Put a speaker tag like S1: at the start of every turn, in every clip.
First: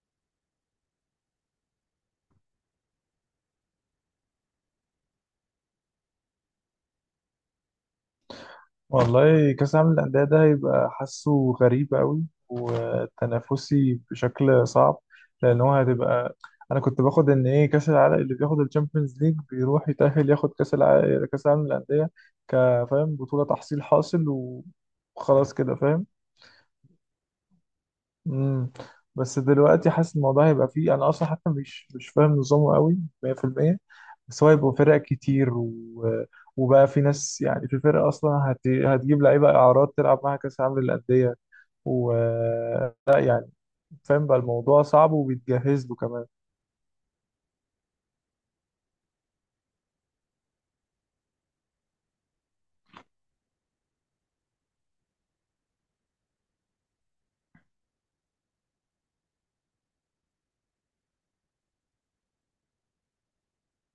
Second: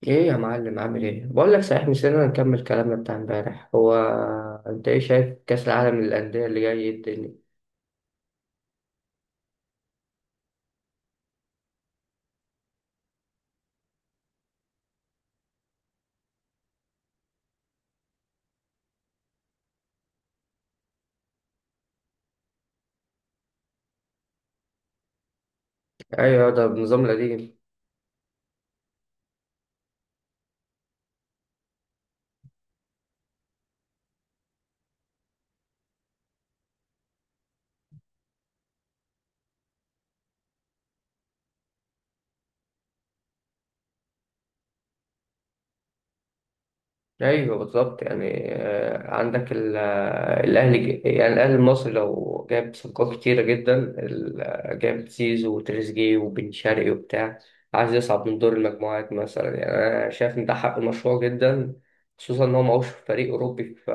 S1: ايه يا معلم، عامل ايه؟ بقول لك صحيح نسينا نكمل كلامنا بتاع امبارح. هو انت ايه شايف كاس العالم للانديه اللي جاي؟ إيه الدنيا؟
S2: والله كأس العالم للأندية ده هيبقى حاسه غريب قوي، وتنافسي بشكل صعب. لأن هو هتبقى، أنا كنت باخد إن إيه، كأس العالم اللي بياخد الشامبيونز ليج بيروح يتأهل ياخد كأس العالم، كأس العالم للأندية. كفاهم بطولة تحصيل حاصل، وخلاص كده فاهم.
S1: ايوه، ده بنظام القديم.
S2: امم بس دلوقتي حاسس الموضوع هيبقى فيه. انا اصلا حتى مش فاهم نظامه قوي 100%. بس هو هيبقى فرق كتير وبقى في ناس، يعني في فرق اصلا هتجيب لعيبه اعارات تلعب معاها كاس العالم للانديه، و، لا يعني. فاهم بقى الموضوع صعب وبيتجهز له كمان.
S1: ايوه بالظبط. يعني عندك الاهلي يعني الاهلي المصري لو جاب صفقات كتيره جدا جاب زيزو وتريزيجيه وبن شرقي وبتاع، عايز يصعد من دور المجموعات مثلا. يعني انا شايف ان ده حق مشروع جدا، خصوصا ان هو معهوش فريق اوروبي، ف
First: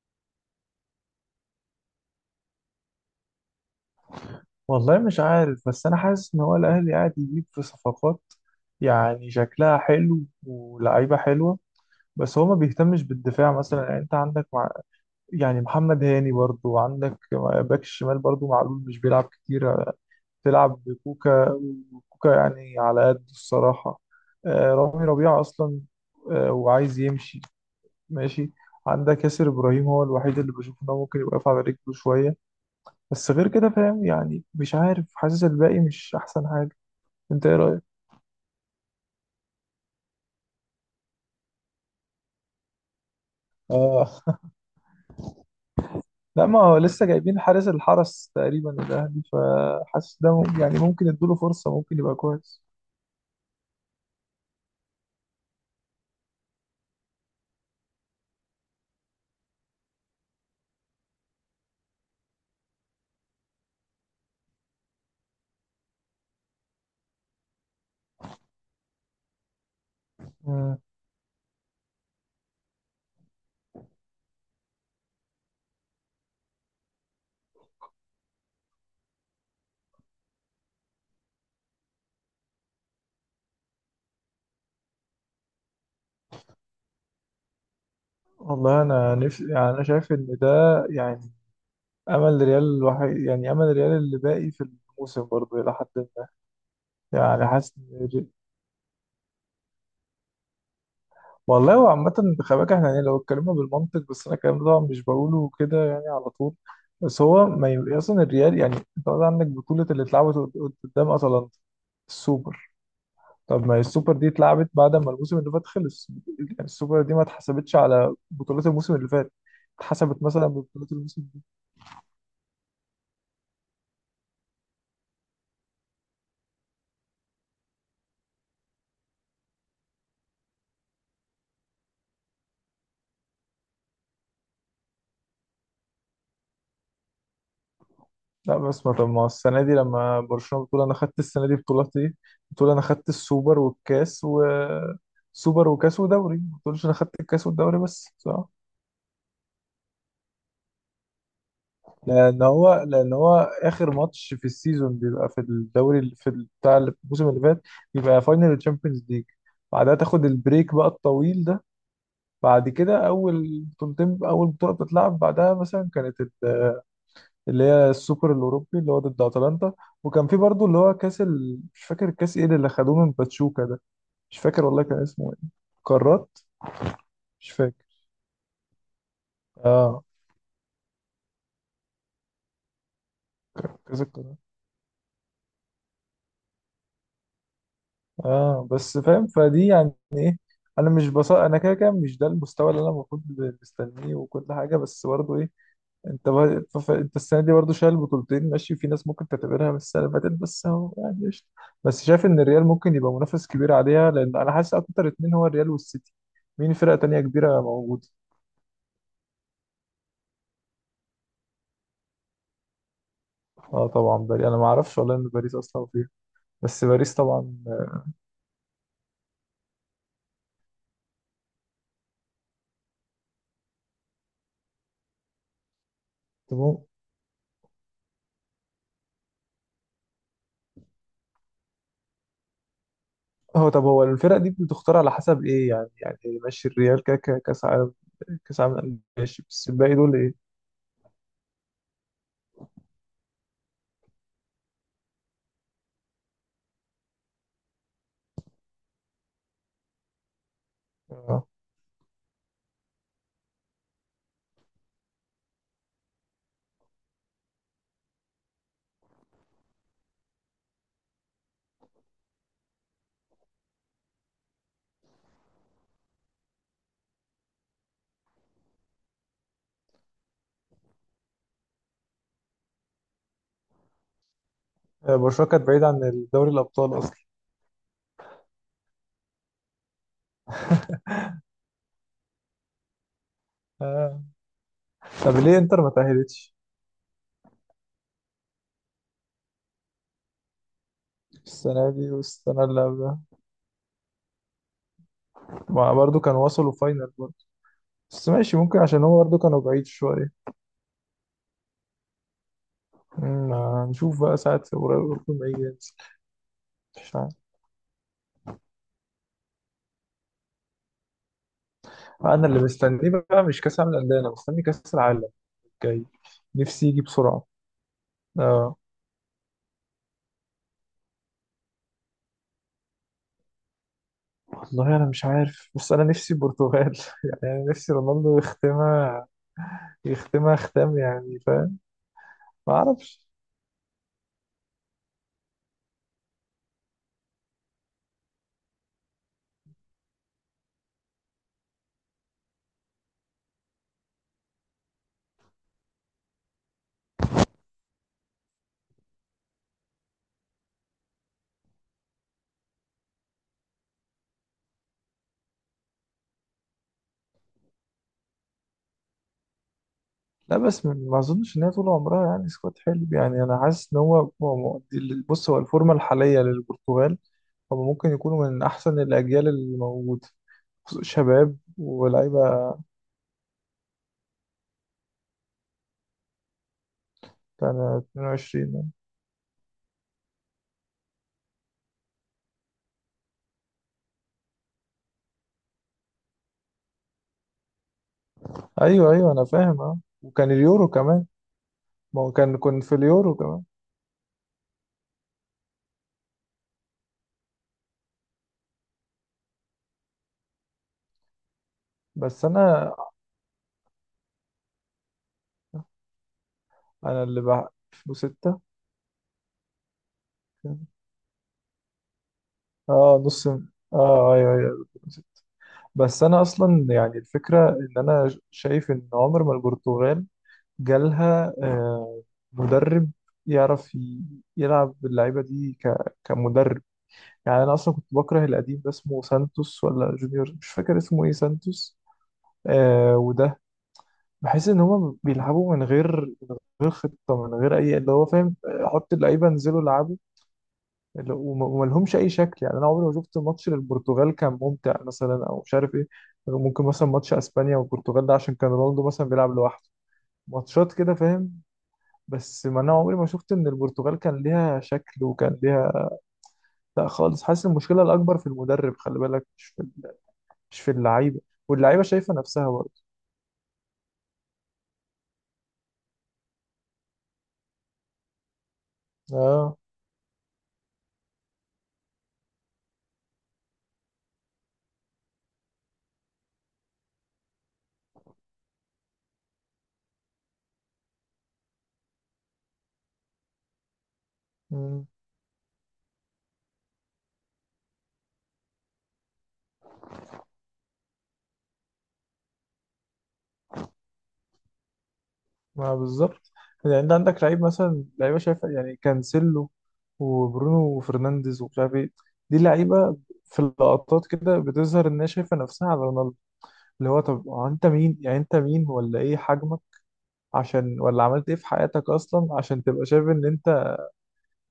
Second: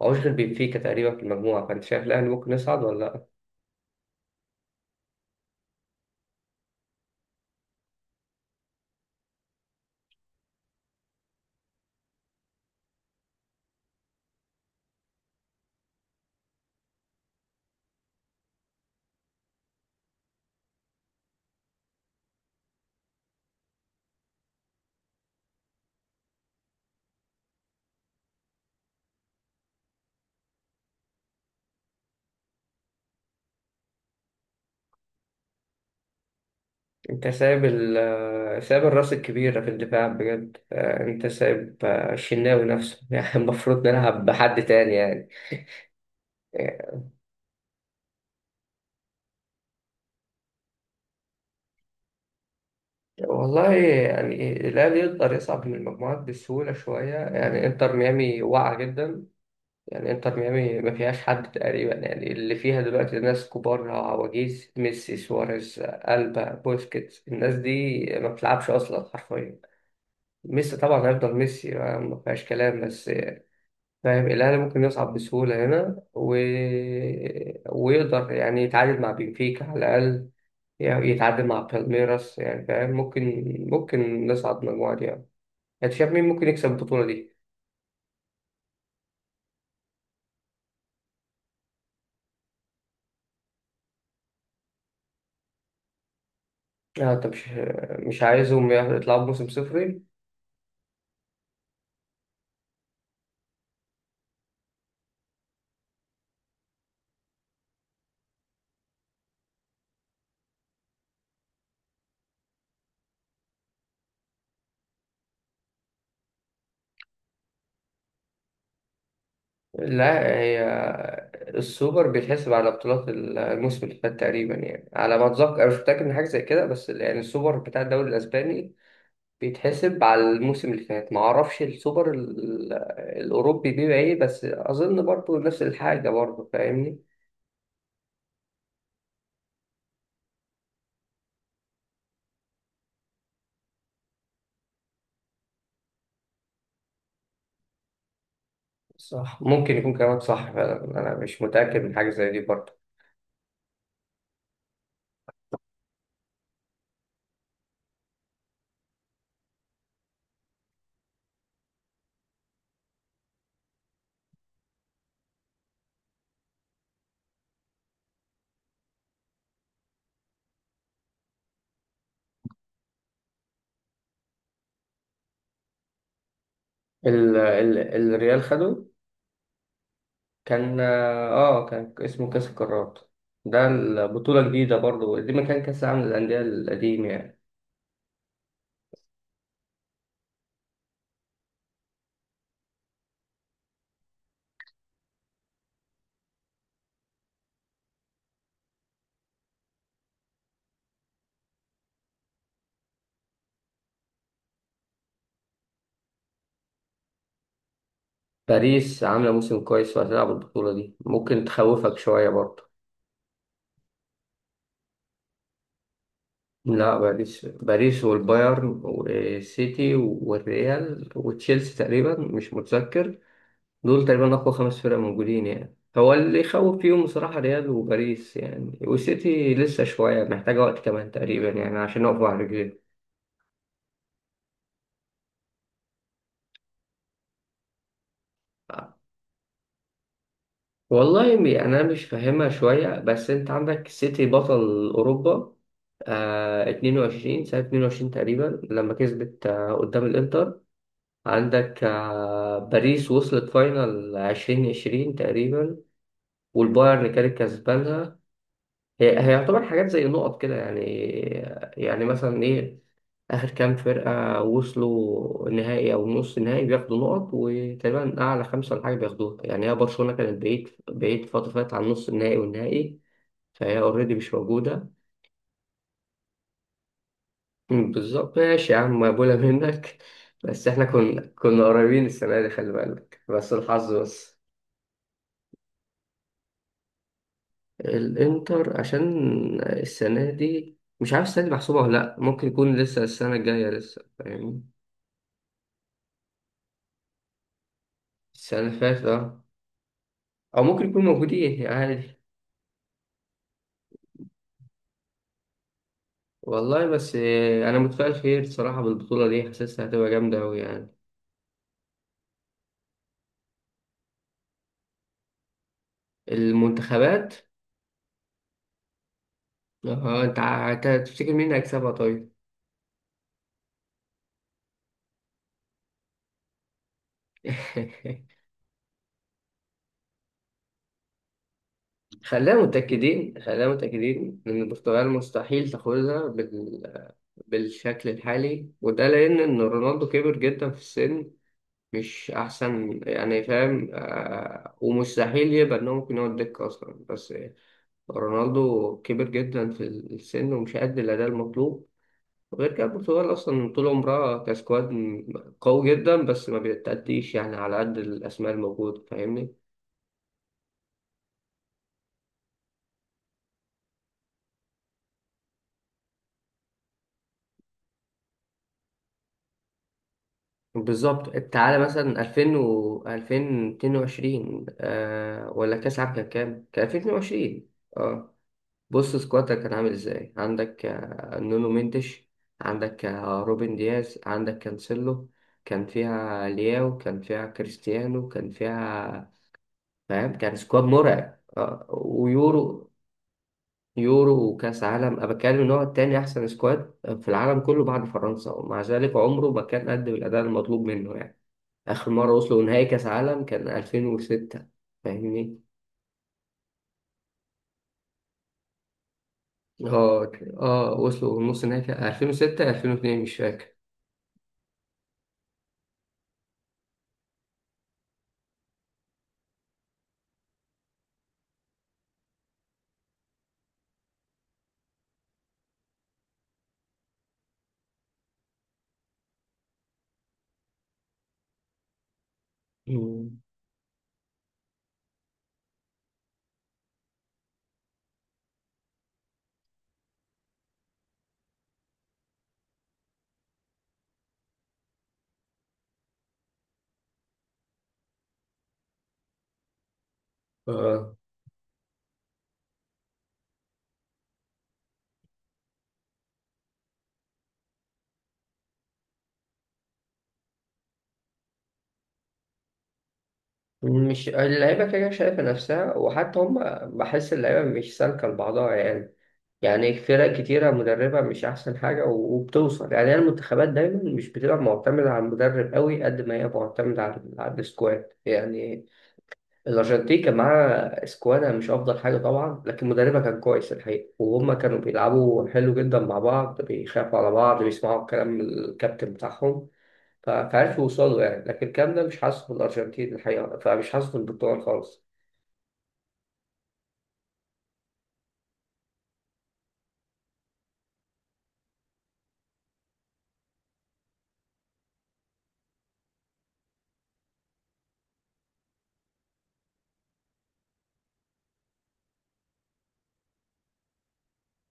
S1: معهوش غير بنفيكا تقريبا في المجموعه. فانت شايف الاهلي ممكن يصعد ولا لا؟
S2: والله مش عارف، بس انا حاسس ان هو الاهلي قاعد يجيب في صفقات يعني شكلها حلو، ولعيبه حلوه. بس هو ما بيهتمش بالدفاع مثلا. يعني انت عندك، يعني محمد هاني برضو. عندك باك الشمال برضو، معلول مش بيلعب كتير. تلعب بكوكا، وكوكا يعني على قد الصراحة. رامي ربيعة أصلا وعايز يمشي، ماشي. عندك ياسر إبراهيم، هو الوحيد اللي بشوف إن هو ممكن يبقى واقف على رجله شوية. بس غير كده فاهم، يعني مش عارف، حاسس الباقي مش أحسن حاجة.
S1: انت
S2: أنت إيه
S1: سايب
S2: رأيك؟
S1: ال آه، سايب الراس الكبيره في الدفاع بجد. انت سايب الشناوي نفسه يعني المفروض
S2: اه.
S1: نلعب بحد تاني يعني.
S2: لا، ما هو لسه جايبين حارس الحرس تقريبا الأهلي، فحاسس ده يعني ممكن يدوله فرصة، ممكن يبقى كويس.
S1: والله، يعني الأهلي يقدر يصعد من المجموعات بسهولة شوية. يعني انتر ميامي واقعة جدا. يعني انتر ميامي ما فيهاش حد تقريبا. يعني اللي فيها دلوقتي ناس كبار، عواجيز، ميسي، سواريز، ألبا، بوسكيتس. الناس دي ما بتلعبش أصلا حرفيا. ميسي طبعا هيفضل ميسي، ما فيهاش كلام. بس فاهم الأهلي ممكن يصعد بسهولة هنا ويقدر يعني يتعادل مع بنفيكا على الأقل. يعني يتعادل مع بالميراس. يعني فاهم، ممكن نصعد مجموعة دي يعني. انت شايف مين ممكن يكسب البطولة دي؟
S2: والله انا نفسي، يعني انا شايف ان ده، يعني امل ريال الوحيد، يعني امل ريال اللي باقي في الموسم برضه الى حد ما.
S1: لا انت
S2: يعني
S1: مش
S2: حاسس إن
S1: مش عايزهم يطلعوا بموسم صفري.
S2: والله هو عامة خلي بالك احنا، يعني لو اتكلمنا بالمنطق بس، انا الكلام ده طبعا مش بقوله كده يعني على طول. بس هو ما ي... اصلا الريال، يعني انت قصدي عندك بطولة اللي اتلعبت قدام اتلانتا، السوبر. طب ما السوبر دي اتلعبت بعد ما الموسم اللي فات خلص، يعني السوبر دي ما اتحسبتش على بطولات الموسم اللي فات، اتحسبت
S1: لا
S2: مثلا
S1: هي
S2: ببطولات الموسم.
S1: السوبر بيتحسب على بطولات الموسم اللي فات تقريبا. يعني على ما اتذكر، انا مش متاكد من حاجه زي كده، بس يعني السوبر بتاع الدوري الاسباني بيتحسب على الموسم اللي فات. ما اعرفش السوبر الاوروبي بيبقى ايه، بس اظن برضو نفس الحاجه برضو، فاهمني.
S2: لا بس ما، طب ما هو السنة دي لما برشلونة بتقول أنا خدت السنة دي بطولتي، بتقول أنا خدت السوبر والكاس و، سوبر وكاس ودوري، ما بتقولش أنا خدت الكاس والدوري بس، صح؟
S1: صح، ممكن يكون كلامك صح فعلا. انا مش متاكد من حاجه زي دي
S2: لأن
S1: برضه.
S2: هو لأن هو آخر ماتش في السيزون بيبقى في الدوري بتاع الموسم اللي فات، بيبقى فاينل الشامبيونز ليج. بعدها تاخد البريك بقى الطويل ده. بعد كده أول بطولتين، أول بطولة بتتلعب بعدها مثلا كانت اللي هي السوبر الاوروبي اللي هو ضد اتلانتا. وكان في برضو اللي هو مش فاكر كاس ايه اللي خدوه من باتشوكا ده. مش فاكر والله كان اسمه ايه، قارات.
S1: ال
S2: مش فاكر.
S1: ال الريال خده.
S2: اه،
S1: كان كان اسمه كاس القارات. ده
S2: كاس القارات.
S1: البطوله جديده برضه. دي مكان كاس العالم للانديه القديم يعني.
S2: اه بس فاهم، فدي يعني ايه. انا مش بص، انا كده كده مش ده المستوى اللي انا المفروض مستنيه وكل حاجه، بس برضو ايه. انت بقى انت السنه دي برضه شايل بطولتين ماشي، في ناس ممكن تعتبرها من السنه اللي فاتت، بس هو يعني قشطة. بس شايف ان الريال ممكن يبقى منافس كبير عليها، لان انا حاسس اكتر اتنين هو الريال والسيتي. مين فرقه تانية كبيره موجوده؟
S1: باريس عامله موسم كويس وهتلعب البطوله دي، ممكن تخوفك شويه برضه.
S2: اه طبعا باريس، انا ما اعرفش والله ان باريس اصلا فيها. بس
S1: لا،
S2: باريس
S1: باريس،
S2: طبعا.
S1: باريس والبايرن والسيتي والريال وتشيلسي تقريبا، مش متذكر. دول تقريبا أقوى خمس فرق موجودين. يعني هو اللي
S2: طب
S1: يخوف
S2: هو،
S1: فيهم بصراحة ريال وباريس، يعني والسيتي لسه شوية محتاجة وقت كمان تقريبا يعني عشان يقفوا على رجليهم.
S2: طب هو الفرق دي بتختار على حسب ايه يعني، يعني إيه؟ ماشي الريال كاس عالم، كاس عالم للأندية ماشي، بس الباقي دول ايه.
S1: والله، أنا مش فاهمها شوية. بس أنت عندك السيتي بطل أوروبا، 22 سنة 22 تقريبا لما كسبت قدام الإنتر.
S2: اه.
S1: عندك باريس وصلت فاينل 2020 تقريبا، والبايرن كانت كسبانها. هي يعتبر حاجات زي نقط كده يعني. يعني مثلا ايه، اخر كام فرقه وصلوا النهائي او نص النهائي بياخدوا نقط، وتقريبا اعلى خمسه ولا حاجه بياخدوها يعني. هي برشلونه كانت بعيد، بعيد، فتره فاتت عن نص النهائي والنهائي. فهي اوريدي مش موجوده.
S2: برشلونه كانت بعيده عن دوري الابطال اصلا.
S1: بالظبط. ماشي يا عم، مقبوله منك بس احنا كنا قريبين السنه دي، خلي بالك، بس الحظ
S2: آه.
S1: بس.
S2: طب ليه انتر ما تاهلتش.
S1: الانتر عشان السنه دي مش عارف السنه دي محسوبه
S2: السنة
S1: ولا
S2: دي
S1: لا. ممكن
S2: والسنة
S1: يكون
S2: اللي
S1: لسه
S2: قبلها،
S1: السنه الجايه، لسه، فاهمني.
S2: ما برضو كانوا وصلوا فاينل برضو. بس ماشي،
S1: السنة اللي
S2: ممكن
S1: فاتت،
S2: عشان هو برضو
S1: اه.
S2: كانوا بعيد شوية.
S1: أو ممكن يكون موجودين عادي.
S2: أمم، هنشوف بقى ساعة قريب لما يجي ينزل.
S1: والله بس
S2: مش عارف.
S1: أنا متفائل خير صراحة بالبطولة دي، حاسسها هتبقى جامدة أوي يعني.
S2: أنا اللي مستنيه بقى مش كأس العالم للأندية، أنا مستني كأس العالم الجاي. نفسي يجي
S1: المنتخبات.
S2: بسرعة. آه.
S1: اه أنت تفتكر مين هيكسبها طيب؟
S2: والله أنا مش عارف، بس أنا نفسي البرتغال. يعني أنا نفسي رونالدو يختمها، يختمها ختام يعني فاهم.
S1: خلينا
S2: ما أعرفش.
S1: متأكدين، خلينا متأكدين إن البرتغال مستحيل تاخدها بالشكل الحالي. وده لأن إن رونالدو كبر جدا في السن، مش أحسن يعني، فاهم. ومستحيل يبقى إن هو ممكن يقعد دكة أصلا. بس رونالدو كبر جدا في السن ومش قد الأداء المطلوب. وغير كده البرتغال أصلا طول عمرها كسكواد قوي جدا، بس ما بتأديش يعني على قد الأسماء الموجودة، فاهمني.
S2: لا بس ما أظنش إن هي طول عمرها يعني سكواد حلو. يعني أنا حاسس إن هو مؤدي. بص هو الفورمة الحالية للبرتغال، هم ممكن يكونوا من أحسن الأجيال اللي موجودة.
S1: بالظبط.
S2: شباب
S1: تعالى مثلا 2000
S2: ولاعيبة.
S1: و 2022 آه، ولا كأس العالم كان كام؟ كان 2022.
S2: كان
S1: اه.
S2: 22.
S1: بص سكوادك كان عامل ازاي؟ عندك نونو مينديش، عندك روبن دياز، عندك كانسيلو. كان فيها لياو، كان فيها كريستيانو، كان
S2: أيوه
S1: فيها،
S2: أيوه أنا فاهم، أه.
S1: فاهم،
S2: وكان
S1: كان سكواد
S2: اليورو كمان.
S1: مرعب.
S2: ما هو كان، كنت
S1: ويورو،
S2: في اليورو كمان.
S1: يورو وكاس عالم. انا بتكلم ان هو التاني احسن سكواد في العالم كله بعد فرنسا، ومع ذلك عمره ما كان قدم الاداء المطلوب منه يعني. اخر مره
S2: بس
S1: وصلوا نهائي
S2: أنا
S1: كاس عالم كان 2006، فاهمني.
S2: أنا اللي بقى 2006.
S1: اه. اه وصلوا نص نهائي 2006 2002،
S2: أه
S1: مش
S2: نص،
S1: فاكر.
S2: أه أيوه أيوه. بس أنا أصلا يعني الفكرة إن أنا شايف إن عمر ما البرتغال جالها مدرب يعرف يلعب اللعيبة دي كمدرب. يعني انا اصلا كنت بكره القديم ده اسمه سانتوس ولا جونيور، مش فاكر اسمه ايه، سانتوس. آه.
S1: مم.
S2: وده بحس ان هما بيلعبوا من غير، من غير خطه، من غير اي اللي هو فاهم، حط اللعيبه انزلوا العبوا. وما لهمش اي شكل. يعني انا عمري ما شفت ماتش للبرتغال كان ممتع مثلا او مش عارف ايه. ممكن مثلا ماتش اسبانيا والبرتغال ده عشان كان رونالدو مثلا بيلعب لوحده، ماتشات كده
S1: اه،
S2: فاهم. بس ما انا عمري ما شفت ان البرتغال كان ليها شكل وكان ليها. لا خالص، حاسس المشكله الاكبر في المدرب خلي بالك، مش في اللعيبه، واللعيبه شايفه نفسها برضه.
S1: مش اللعيبة كده كده شايفة نفسها وحتى هم. بحس اللعيبة مش سالكة لبعضها يعني.
S2: اه.
S1: يعني فرق كتيرة مدربة مش أحسن حاجة و- وبتوصل يعني. هي المنتخبات دايما مش بتبقى معتمدة على المدرب قوي قد ما هي معتمدة على السكواد يعني. الأرجنتين كان معاها سكوادها مش أفضل حاجة طبعا، لكن مدربها كان كويس الحقيقة، وهم كانوا
S2: مم.
S1: بيلعبوا حلو جدا مع بعض، بيخافوا على بعض، بيسمعوا كلام الكابتن بتاعهم. فعرفوا يوصلوا يعني. لكن الكلام ده مش حاصل في الأرجنتين الحقيقة، فمش حاصل في البرتغال خالص.
S2: ما بالظبط. يعني انت عندك لعيب، مثلا لعيبه شايفه يعني كانسيلو وبرونو وفرنانديز ومش عارف ايه، دي لعيبه في اللقطات كده بتظهر انها شايفه نفسها على رونالدو. اللي هو طب هو انت مين، يعني انت مين ولا ايه حجمك عشان، ولا عملت ايه في حياتك اصلا عشان تبقى شايف ان انت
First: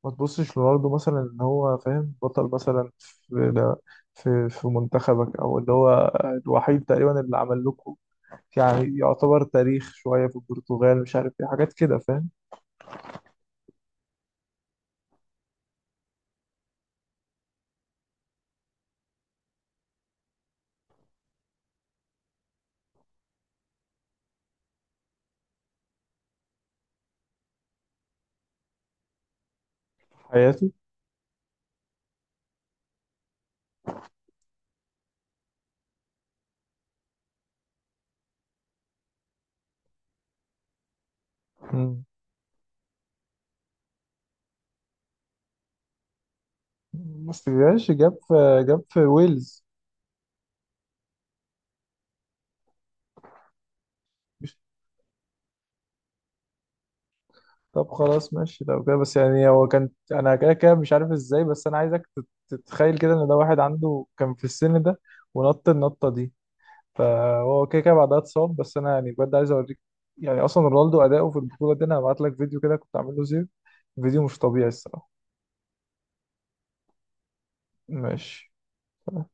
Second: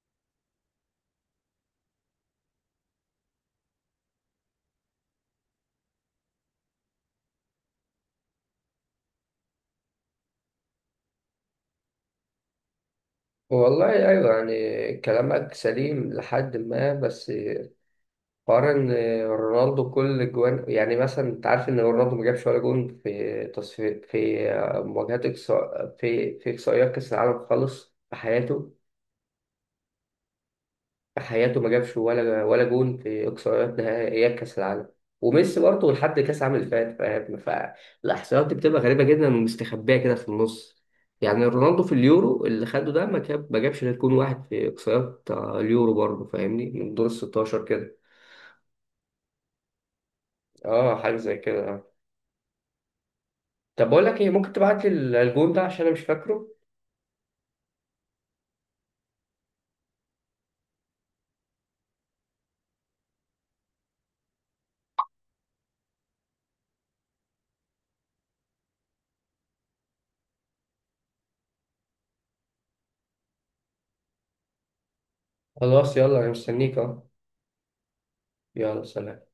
S2: ما تبصش لرونالدو مثلا، ان هو فاهم بطل مثلا في في منتخبك او اللي هو الوحيد تقريبا اللي عمل لكم، يعني يعتبر تاريخ شوية في البرتغال، مش عارف ايه حاجات كده فاهم.
S1: والله أيوة، يعني كلامك سليم لحد ما، بس حوار إن رونالدو كل جوان. يعني مثلا أنت عارف إن رونالدو ما جابش ولا جون في تصفي في مواجهات إقصاء في إقصائيات كأس العالم خالص في حياته.
S2: في حياته.
S1: في حياته ما جابش ولا جون في اقصائيات نهائيات كاس العالم. وميسي برضه لحد كاس العالم اللي فات، فاهم؟ فالاحصائيات دي بتبقى غريبه جدا ومستخبيه كده في النص. يعني رونالدو في
S2: مم.
S1: اليورو اللي خده ده ما جابش غير جون واحد في اقصائيات اليورو برضه فاهمني، من دور ال
S2: بس
S1: 16
S2: جاش،
S1: كده.
S2: جاب في، جاب في ويلز.
S1: اه، حاجه زي كده. آه. طب بقول لك ايه، ممكن
S2: مش-
S1: تبعت لي الجون ده عشان انا مش فاكره.
S2: طب خلاص ماشي لو كده، بس يعني هو كان انا كده كده مش عارف ازاي، بس انا عايزك تتخيل كده ان ده واحد عنده كان في السن ده ونط النطة دي. فهو كده كده بعدها اتصاب. بس انا يعني بجد عايز اوريك، يعني اصلا رونالدو اداؤه في البطولة دي، انا هبعت لك فيديو كده كنت عامله زيرو، فيديو مش طبيعي الصراحة.
S1: خلاص، يلا، انا مستنيك. اه.
S2: ماشي.
S1: يلا، سلام.